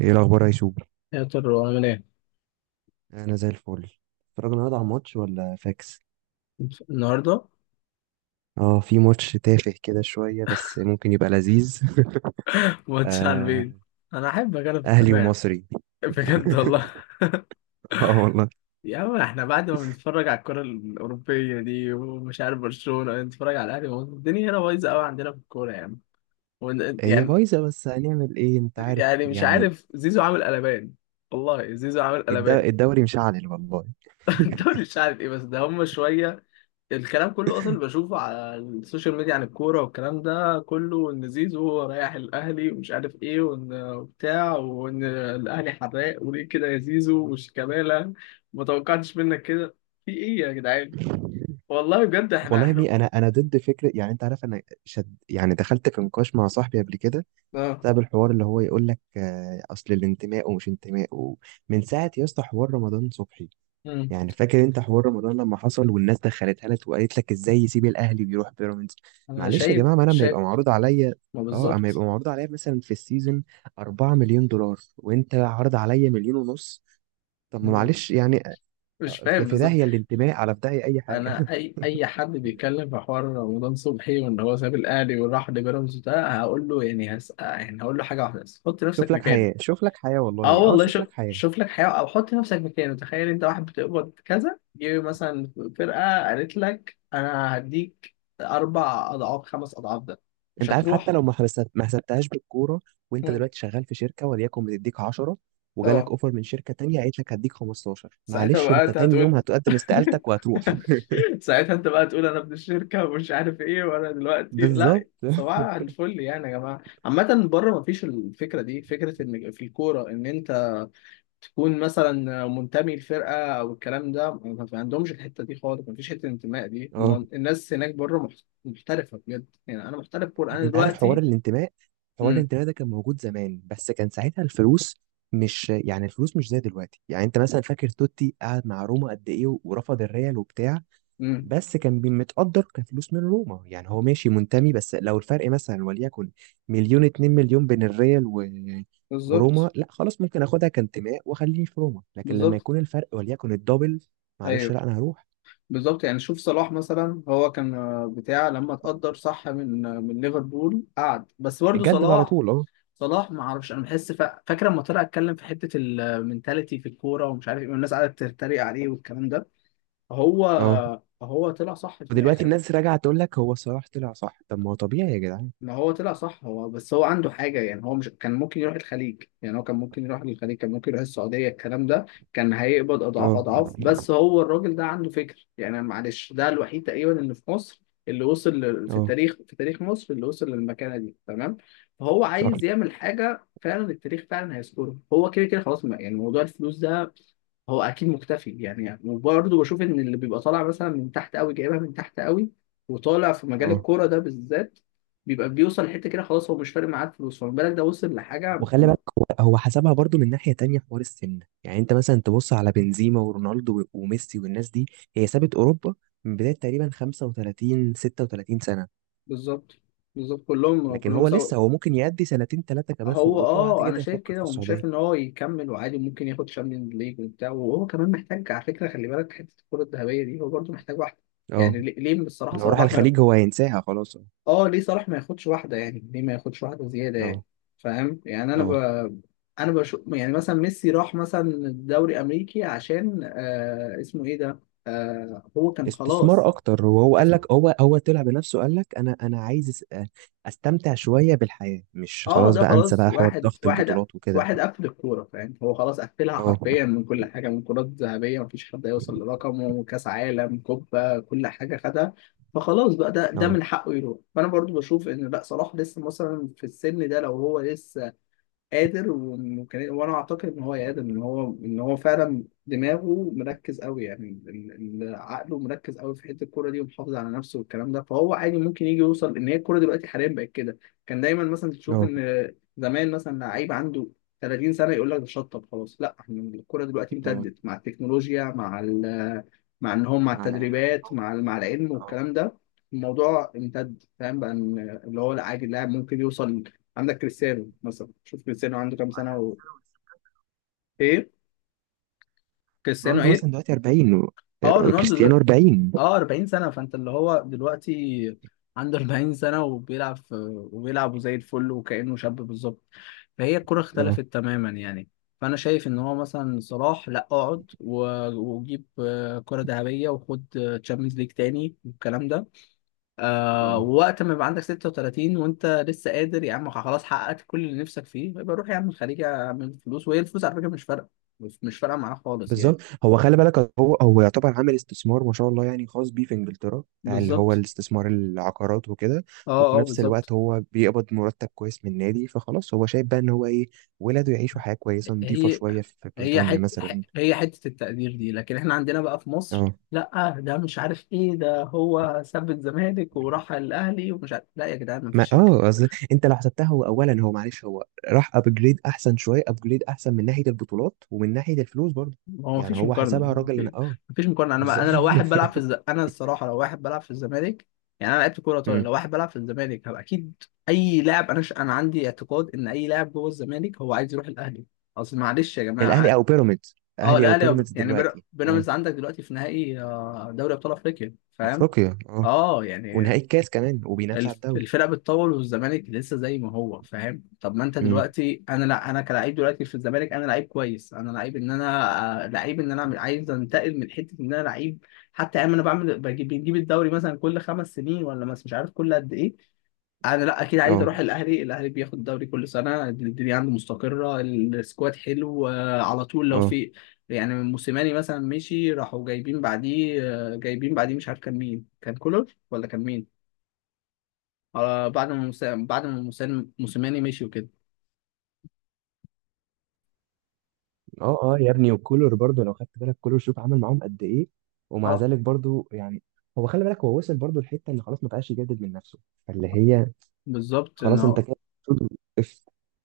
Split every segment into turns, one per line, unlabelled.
ايه الاخبار يا يوسف؟
يا ترى عامل ايه؟
انا زي الفل. اتفرج النهارده على الماتش ولا فاكس؟
النهارده
اه، في ماتش تافه كده شويه بس ممكن يبقى لذيذ.
واتس على البيت.
آه.
انا احب اجرب
اهلي
التفاهه
ومصري.
بجد والله.
اه والله.
يا عم احنا بعد ما بنتفرج على الكره الاوروبيه دي ومش عارف برشلونه نتفرج على الاهلي، ما هو الدنيا هنا بايظه قوي عندنا في الكوره يعني.
هي
يعني
بايظه، بس هنعمل ايه؟ انت عارف
يعني مش
يعني.
عارف زيزو عامل قلبان، والله زيزو عامل قلبان.
الدوري مشعل والله.
الدوري مش عارف ايه بس ده هم شويه. الكلام كله اصلا اللي بشوفه على السوشيال ميديا عن الكوره والكلام ده كله ان زيزو رايح الاهلي ومش عارف ايه، وان بتاع، وان الاهلي حراق وليه كده يا زيزو، وشيكابالا ما توقعتش منك كده. في ايه يا جدعان؟ والله بجد احنا
والله يا
احنا
ابني، انا ضد فكره، يعني انت عارف، انا شد يعني، دخلت في نقاش مع صاحبي قبل كده
اه.
بسبب الحوار اللي هو يقول لك اصل الانتماء ومش انتماء، ومن ساعه يا اسطى حوار رمضان صبحي.
أمم.
يعني فاكر انت حوار رمضان لما حصل والناس دخلتها لك وقالت لك ازاي يسيب الاهلي ويروح بيراميدز؟
انا
معلش يا
شايف
جماعه، ما انا لما
شايف
يبقى معروض عليا،
ما
اه، اما
بالظبط.
يبقى معروض عليا مثلا في السيزون 4 مليون دولار وانت عارض عليا 1.5 مليون، طب ما
ما-
معلش يعني.
مش
في
فاهم
في
بالظبط.
داهيه الانتماء، على في داهيه اي حاجه.
انا اي حد بيتكلم في حوار رمضان صبحي وان هو ساب الاهلي وراح لبيراميدز، ده هقول له يعني هسأل، يعني هقول له حاجه واحده بس: حط
شوف
نفسك
لك
مكاني.
حياه، شوف لك حياه،
اه
والله اه
والله،
شوف
شوف
لك حياه.
شوف لك حيوان، او حط نفسك مكانه. تخيل انت واحد بتقبض كذا، جه مثلا فرقه قالت لك انا هديك اربع اضعاف، خمس اضعاف ده، مش
انت عارف، حتى
هتروح؟
لو ما ما حسبتهاش بالكوره، وانت
مم.
دلوقتي شغال في شركه وليكن بتديك 10، وجالك
اه.
اوفر من شركه تانية قالت لك هديك 15،
ساعتها
معلش
بقى
انت
انت
تاني يوم
هتقول،
هتقدم استقالتك وهتروح.
ساعتها انت بقى تقول انا ابن الشركه ومش عارف ايه، وانا دلوقتي لا
بالظبط
صباح الفل. يعني يا جماعه عامه بره ما فيش الفكره دي، فكره ان في الكوره ان انت تكون مثلا منتمي لفرقه او الكلام ده، ما في عندهمش الحته دي خالص، ما فيش حته الانتماء دي.
اه.
الناس هناك بره محترفه بجد. يعني انا محترف كوره انا
انت عارف حوار
دلوقتي.
الانتماء، حوار
امم
الانتماء ده كان موجود زمان، بس كان ساعتها الفلوس، مش يعني الفلوس مش زي دلوقتي. يعني انت مثلا فاكر توتي قعد مع روما قد ايه ورفض الريال وبتاع،
امم.
بس كان متقدر كفلوس من روما، يعني هو ماشي منتمي. بس لو الفرق مثلا وليكن مليون، 2 مليون بين الريال و...
بالظبط
وروما، لا خلاص، ممكن اخدها كانتماء واخليني في روما. لكن لما
بالظبط.
يكون الفرق وليكن الدبل، معلش،
ايوه
لا انا هروح.
بالظبط. يعني شوف صلاح مثلا، هو كان بتاع لما اتقدر صح من من ليفربول قعد، بس برضه
جدد على
صلاح،
طول اه.
صلاح ما اعرفش، انا بحس فاكر لما طلع اتكلم في حته المنتاليتي في الكوره ومش عارف ايه، والناس قعدت تتريق عليه والكلام ده، هو
اه.
هو طلع صح في
ودلوقتي
الاخر.
الناس راجعه تقول لك هو صلاح طلع صح، طب ما هو طبيعي يا جدعان.
ما هو طلع صح، هو بس هو عنده حاجة يعني، هو مش كان ممكن يروح الخليج، يعني هو كان ممكن يروح للخليج، كان ممكن يروح السعودية الكلام ده، كان هيقبض أضعاف
اه
أضعاف، بس هو الراجل ده عنده فكر يعني. معلش ده الوحيد تقريبا اللي في مصر اللي وصل في
اه
التاريخ، في تاريخ مصر اللي وصل للمكانة دي، تمام؟ فهو
صح
عايز يعمل حاجة، فعلا التاريخ فعلا هيذكره، هو كده كده خلاص. يعني موضوع الفلوس ده هو اكيد مختفي يعني. وبرضه بشوف ان اللي بيبقى طالع مثلا من تحت قوي، جايبها من تحت قوي، وطالع في مجال
اه.
الكوره ده بالذات، بيبقى بيوصل لحته كده خلاص، هو مش فارق معاه الفلوس، فما بالك ده وصل لحاجه
وخلي بالك، هو حسبها برضو من ناحية تانية، حوار السن. يعني انت مثلا تبص على بنزيما ورونالدو وميسي والناس دي، هي سابت اوروبا من بداية تقريبا 35 36 سنة.
بالظبط. بالظبط كلهم
لكن
كلهم
هو
سوا.
لسه، هو ممكن يأدي سنتين ثلاثة كمان في
هو
اوروبا، بعد
اه انا
كده
شايف
يفكر في
كده، ومش
السعودية.
شايف ان هو يكمل وعادي ممكن ياخد شامبيونز ليج وبتاع، وهو كمان محتاج على فكره، خلي بالك، حته الكره الذهبيه دي هو برضه محتاج واحده.
اه،
يعني ليه بصراحه
لو راح
صلاح،
الخليج هو هينساها خلاص اه.
اه ليه صلاح ما ياخدش واحده، يعني ليه ما ياخدش واحده زياده يعني؟
اه
فاهم يعني؟ انا ب...
اه.
انا بشوف يعني، مثلا ميسي راح مثلا الدوري الامريكي عشان اسمه ايه ده، آه هو كان
استثمار
خلاص.
اكتر، وهو قال
بس-
لك، هو طلع بنفسه، قال لك انا عايز استمتع شوية بالحياة، مش
اه
خلاص
ده
بقى انسى
خلاص.
بقى حوار
واحد
ضغط
واحد
البطولات وكده.
واحد قفل الكوره، فاهم؟ هو خلاص قفلها
اه
حرفيا، من كل حاجه، من كرات ذهبيه مفيش حد هيوصل لرقمه، كاس عالم، كوبا، كل حاجه خدها. فخلاص بقى، ده
اه
من حقه يروح. فانا برضو بشوف ان لا، صلاح لسه مثلا في السن ده لو هو لسه قادر، وممكن، وانا اعتقد ان هو قادر، ان هو ان هو فعلا دماغه مركز قوي يعني، عقله مركز قوي في حته الكوره دي، ومحافظ على نفسه والكلام ده، فهو عادي ممكن يجي يوصل. ان هي الكوره دلوقتي حاليا بقت كده، كان دايما مثلا تشوف ان زمان مثلا لعيب عنده 30 سنه يقول لك ده شطب خلاص. لا، احنا الكوره دلوقتي
اه.
امتدت مع التكنولوجيا، مع مع ان هم، مع
مع العلم
التدريبات،
التطور
مع مع العلم
اه.
والكلام ده. الموضوع امتد، فاهم بقى؟ ان اللي هو عادي اللاعب ممكن يوصل. عندك كريستيانو مثلا، شوف كريستيانو عنده كام سنة
40
و...
سنة ولسه.
ايه؟ كريستيانو
رونالدو
ايه؟
مثلا دلوقتي 40
اه رونالدو دل...
كريستيانو 40.
اه 40 سنة. فانت اللي هو دلوقتي عنده 40 سنة، وبيلعب في... وبيلعب زي الفل وكأنه شاب، بالظبط. فهي الكرة اختلفت
اه
تماما يعني. فانا شايف ان هو مثلا صلاح لا، اقعد و... وجيب كرة ذهبية، وخد تشامبيونز ليج تاني والكلام ده، آه.
اه
ووقت ما يبقى عندك 36 وانت لسه قادر يا عم، خلاص حققت كل اللي نفسك فيه، يبقى روح يا عم الخليج اعمل فلوس. وهي الفلوس على فكره مش فارقه، مش فارقه معاه خالص يعني.
بالظبط. هو خلي بالك، هو يعتبر عامل استثمار ما شاء الله يعني، خاص بيه في انجلترا، بتاع اللي هو
بالظبط.
الاستثمار العقارات وكده.
اه
وفي
اه
نفس
بالظبط.
الوقت هو بيقبض مرتب كويس من النادي، فخلاص هو شايف بقى ان هو ايه، ولاده يعيشوا حياة كويسة نظيفة
هي
شوية في
هي
بريطانيا
حته
مثلا.
هي حته التقدير دي. لكن احنا عندنا بقى في مصر
اه.
لا، ده مش عارف ايه، ده هو ساب الزمالك وراح الاهلي ومش عارف. لا يا جدعان
ما
مفيش.
اصل انت لو حسبتها، هو اولا، هو معلش، هو راح ابجريد احسن شويه، ابجريد احسن من ناحيه البطولات ومن ناحيه الفلوس برضه.
هو
يعني
مفيش
هو
مقارنة
حسبها الراجل، انا اه.
مفيش مقارنة. أنا
بالظبط.
أنا لو واحد بلعب في الز... أنا الصراحة لو واحد بلعب في الزمالك، يعني أنا لعبت كورة طويلة، لو
مم.
واحد بلعب في الزمالك هبقى أكيد أي لاعب. أنا ش... أنا عندي اعتقاد إن أي لاعب جوه الزمالك هو عايز يروح الأهلي. أصل معلش يا
الاهلي
جماعة،
او بيراميدز،
أه
اهلي او
الأهلي
بيراميدز
يعني
دلوقتي اه.
بيراميدز عندك دلوقتي في نهائي دوري أبطال أفريقيا، فاهم؟
افريقيا اه.
أه يعني
ونهائي الكاس كمان وبينافس على الدوري.
الفرق بتطول، والزمالك لسه زي ما هو، فاهم؟ طب ما انت
امم.
دلوقتي، انا لا، انا كلاعب دلوقتي في الزمالك، انا لعيب كويس، انا لعيب ان انا لعيب ان انا عايز انتقل من حته ان انا لعيب. حتى ايام انا بعمل بجيب بنجيب الدوري مثلا كل خمس سنين ولا مش عارف كل قد ايه. انا لا اكيد عايز
اه
اروح الاهلي. الاهلي بياخد الدوري كل سنه، الدنيا عنده مستقره، السكواد حلو، على طول لو
اه
في يعني موسيماني مثلا مشي راحوا جايبين بعديه، جايبين بعديه مش عارف كان مين، كان كولر ولا كان مين؟ آه بعد ما بعد ما موسيماني مشي وكده.
اه. اه يا ابني، وكولر برضه لو خدت بالك، كولر شوف عمل معاهم قد ايه، ومع
اه
ذلك برضه يعني. هو خلي بالك، هو وصل برضه لحته ان خلاص ما بقاش يجدد من نفسه، فاللي هي
بالظبط ان
خلاص انت
هو
كده.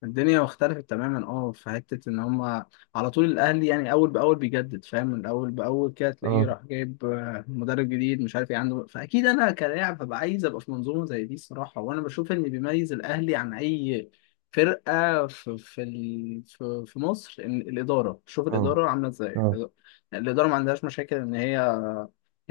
الدنيا اختلفت تماما. اه في حته ان هم على طول الاهلي يعني اول باول بيجدد، فاهم؟ الاول باول كده تلاقيه
اه
راح جايب مدرب جديد مش عارف ايه عنده. فاكيد انا كلاعب هبقى عايز ابقى في منظومه زي دي الصراحه. وانا بشوف ان بيميز الاهلي عن اي فرقه في في ال- في في مصر، ان الاداره، شوف
اه
الاداره عامله ازاي،
اه.
الاداره، الإدارة ما عندهاش مشاكل ان هي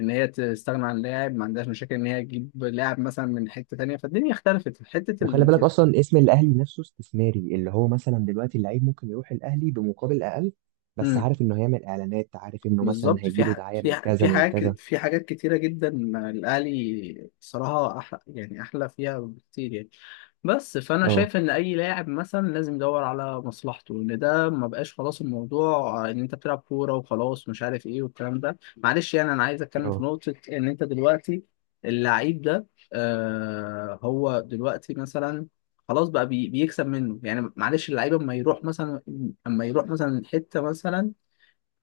ان هي تستغنى عن لاعب، ما عندهاش مشاكل ان هي تجيب لاعب مثلا من حته تانيه. فالدنيا اختلفت في حته
وخلي بالك
الامتياز.
اصلا اسم الاهلي نفسه استثماري، اللي هو مثلا دلوقتي اللعيب ممكن يروح الاهلي بمقابل اقل، بس عارف انه هيعمل اعلانات، عارف انه مثلا
بالظبط، في
هيجيله
ح...
دعايه
في
من
ح...
كذا
في
من كذا.
حاجات، في حاجات كتيرة جدا الأهلي صراحة أحلى، يعني أحلى فيها بكتير يعني. بس فأنا
اه
شايف إن أي لاعب مثلا لازم يدور على مصلحته، إن ده ما بقاش خلاص الموضوع إن أنت بتلعب كورة وخلاص مش عارف إيه والكلام ده. معلش يعني أنا عايز أتكلم في
اه
نقطة، إن أنت دلوقتي اللعيب ده، آه هو دلوقتي مثلا خلاص بقى بي... بيكسب منه يعني. معلش اللعيب أما يروح مثلا، أما يروح مثلا حتة مثلا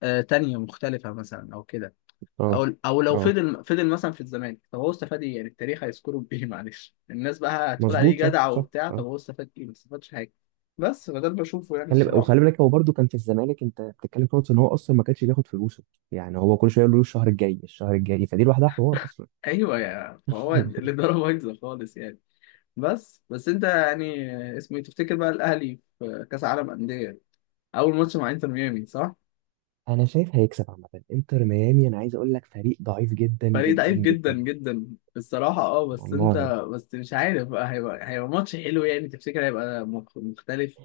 تانية مختلفة مثلا أو كده،
اه
أو لو
اه
فضل مثلا في الزمالك، طب هو استفاد إيه؟ يعني التاريخ هيذكره بإيه؟ معلش الناس بقى هتقول عليه
مظبوط صح
جدع
صح
وبتاع، طب
اه.
هو استفاد إيه؟ ما استفادش حاجة. بس فده اللي بشوفه يعني
خلي
الصراحة.
وخلي بالك، هو برده كان في الزمالك، انت بتتكلم في نقطه ان هو اصلا ما كانش بياخد فلوسه. يعني هو كل شويه يقول له الشهر الجاي الشهر الجاي، فدي لوحدها حوار اصلا.
أيوه، يا فهو الإدارة بايظة خالص يعني. بس أنت يعني اسمه إيه؟ تفتكر بقى الأهلي في كأس العالم أندية أول ماتش مع إنتر ميامي، صح؟
انا شايف هيكسب عامه، انتر ميامي انا عايز اقول لك فريق ضعيف جدا
فريق
جدا
ضعيف جدا
جدا.
جدا الصراحة، اه. بس انت،
والله،
بس مش عارف بقى هيبقى ماتش حلو يعني. تفتكر هيبقى مختلف؟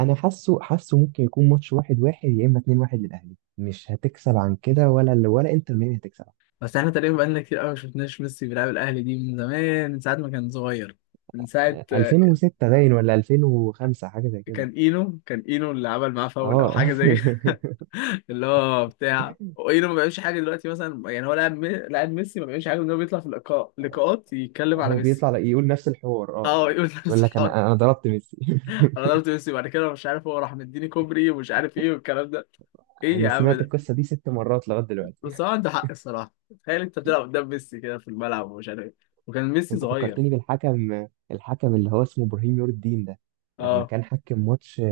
انا حاسه ممكن يكون ماتش واحد واحد، يا اما اتنين واحد للاهلي. مش هتكسب عن كده ولا، ولا انتر ميامي هتكسب.
بس احنا تقريبا بقالنا كتير قوي ما شفناش ميسي بيلعب الاهلي دي، من زمان، من ساعه ما كان صغير، من ساعه
2006 باين ولا 2005، حاجه زي كده.
كان اينو اللي عمل معاه فاول او
اه.
حاجه زي كده. اللي هو بتاع اينو ما بيعملش حاجه دلوقتي مثلا يعني. هو لاعب لاعب ميسي، ما بيعملش حاجه، ان هو بيطلع في اللقاء، لقاءات يتكلم على
هو
ميسي.
بيطلع يقول نفس الحوار،
اه
يعني
يقول
يقول
نفس
لك انا
الحوار:
انا ضربت ميسي.
انا ضربت ميسي بعد كده مش عارف، هو راح مديني كوبري ومش عارف ايه والكلام ده. ايه يا
انا
عم
سمعت
ده؟
القصه دي 6 مرات لغايه دلوقتي.
بس هو عنده حق الصراحه، تخيل انت بتلعب قدام ميسي كده في الملعب ومش عارف ايه، وكان ميسي
انت
صغير.
فكرتني بالحكم، الحكم اللي هو اسمه ابراهيم نور الدين ده لما
اه
كان حكم ماتش،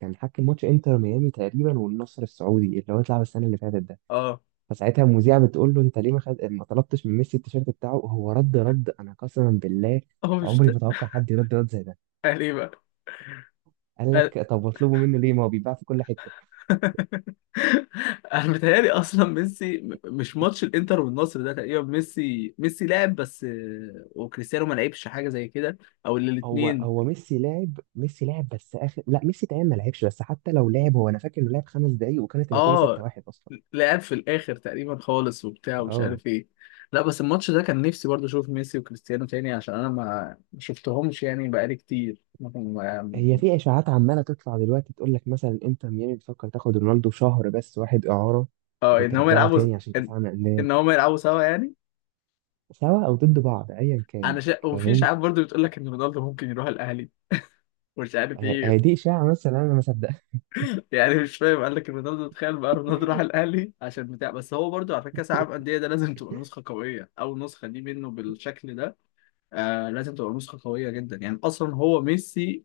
كان حكم ماتش انتر ميامي تقريبا والنصر السعودي، اللي هو اتلعب السنه اللي فاتت.
اه.
فساعتها المذيعة بتقول له انت ليه ما ما طلبتش من ميسي التيشيرت بتاعه؟ هو رد انا قسما بالله
هو مش
عمري ما اتوقع حد يرد رد زي ده.
اهلي بقى؟
قال
أهل-
لك، طب واطلبه منه ليه، ما هو بيتباع في كل حتة.
انا متهيألي اصلا ميسي مش ماتش الانتر والنصر ده تقريبا ميسي لعب بس وكريستيانو ما لعبش حاجه زي كده. او
هو
الاثنين،
هو ميسي لاعب، ميسي لاعب بس اخر، لا ميسي تقريبا ما لعبش. بس حتى لو لعب، هو انا فاكر انه لعب 5 دقايق، وكانت النتيجة
اه،
6-1 اصلا.
لعب في الاخر تقريبا خالص وبتاع ومش
اه.
عارف ايه. لا بس الماتش ده كان نفسي برضه اشوف ميسي وكريستيانو تاني، عشان انا ما شفتهمش يعني بقالي كتير
هي في اشاعات عمالة تطلع دلوقتي تقول لك مثلا انتر ميامي بتفكر تاخد رونالدو شهر بس واحد اعارة،
اه ان هم
وترجعه
يلعبوا،
تاني عشان كاس
ان
عالم انديه.
إن هم يلعبوا سوا يعني.
سوا او ضد بعض ايا كان.
انا شا... وفي
فاهم.
اشاعات برضه بتقول لك ان رونالدو ممكن يروح الاهلي مش عارف
هي
ايه،
دي اشاعه، مثلا انا ما صدقها.
يعني مش فاهم، قال لك رونالدو. تخيل بقى رونالدو راح الاهلي عشان بتاع. بس هو برضو على فكره كاس العالم انديه ده لازم تبقى نسخه قويه، اول نسخه دي منه بالشكل ده، آه لازم تبقى نسخه قويه جدا يعني، اصلا هو ميسي،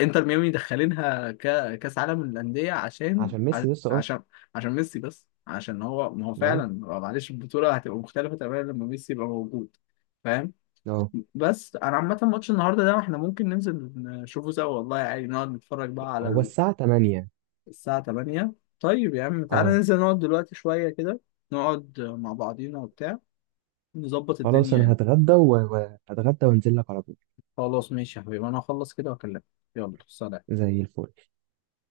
انتر ميامي دخلينها كاس عالم الانديه عشان
عشان ميسي لسه اه.
عشان عشان ميسي بس، عشان هو ما هو فعلا،
اه
معلش البطوله هتبقى مختلفه تماما لما ميسي يبقى موجود، فاهم؟
اه.
بس انا عامه ماتش النهارده ده احنا ممكن ننزل نشوفه سوا والله، يعني نقعد نتفرج بقى
هو
على
الساعه 8.
الساعة 8. طيب يا عم تعالى
اه.
ننزل نقعد دلوقتي شوية كده، نقعد مع بعضينا وبتاع، نظبط
خلاص
الدنيا
انا
يعني.
هتغدى، وهتغدى وانزل لك على طول.
خلاص ماشي يا حبيبي، أنا هخلص كده وأكلمك. يلا سلام.
زي الفل.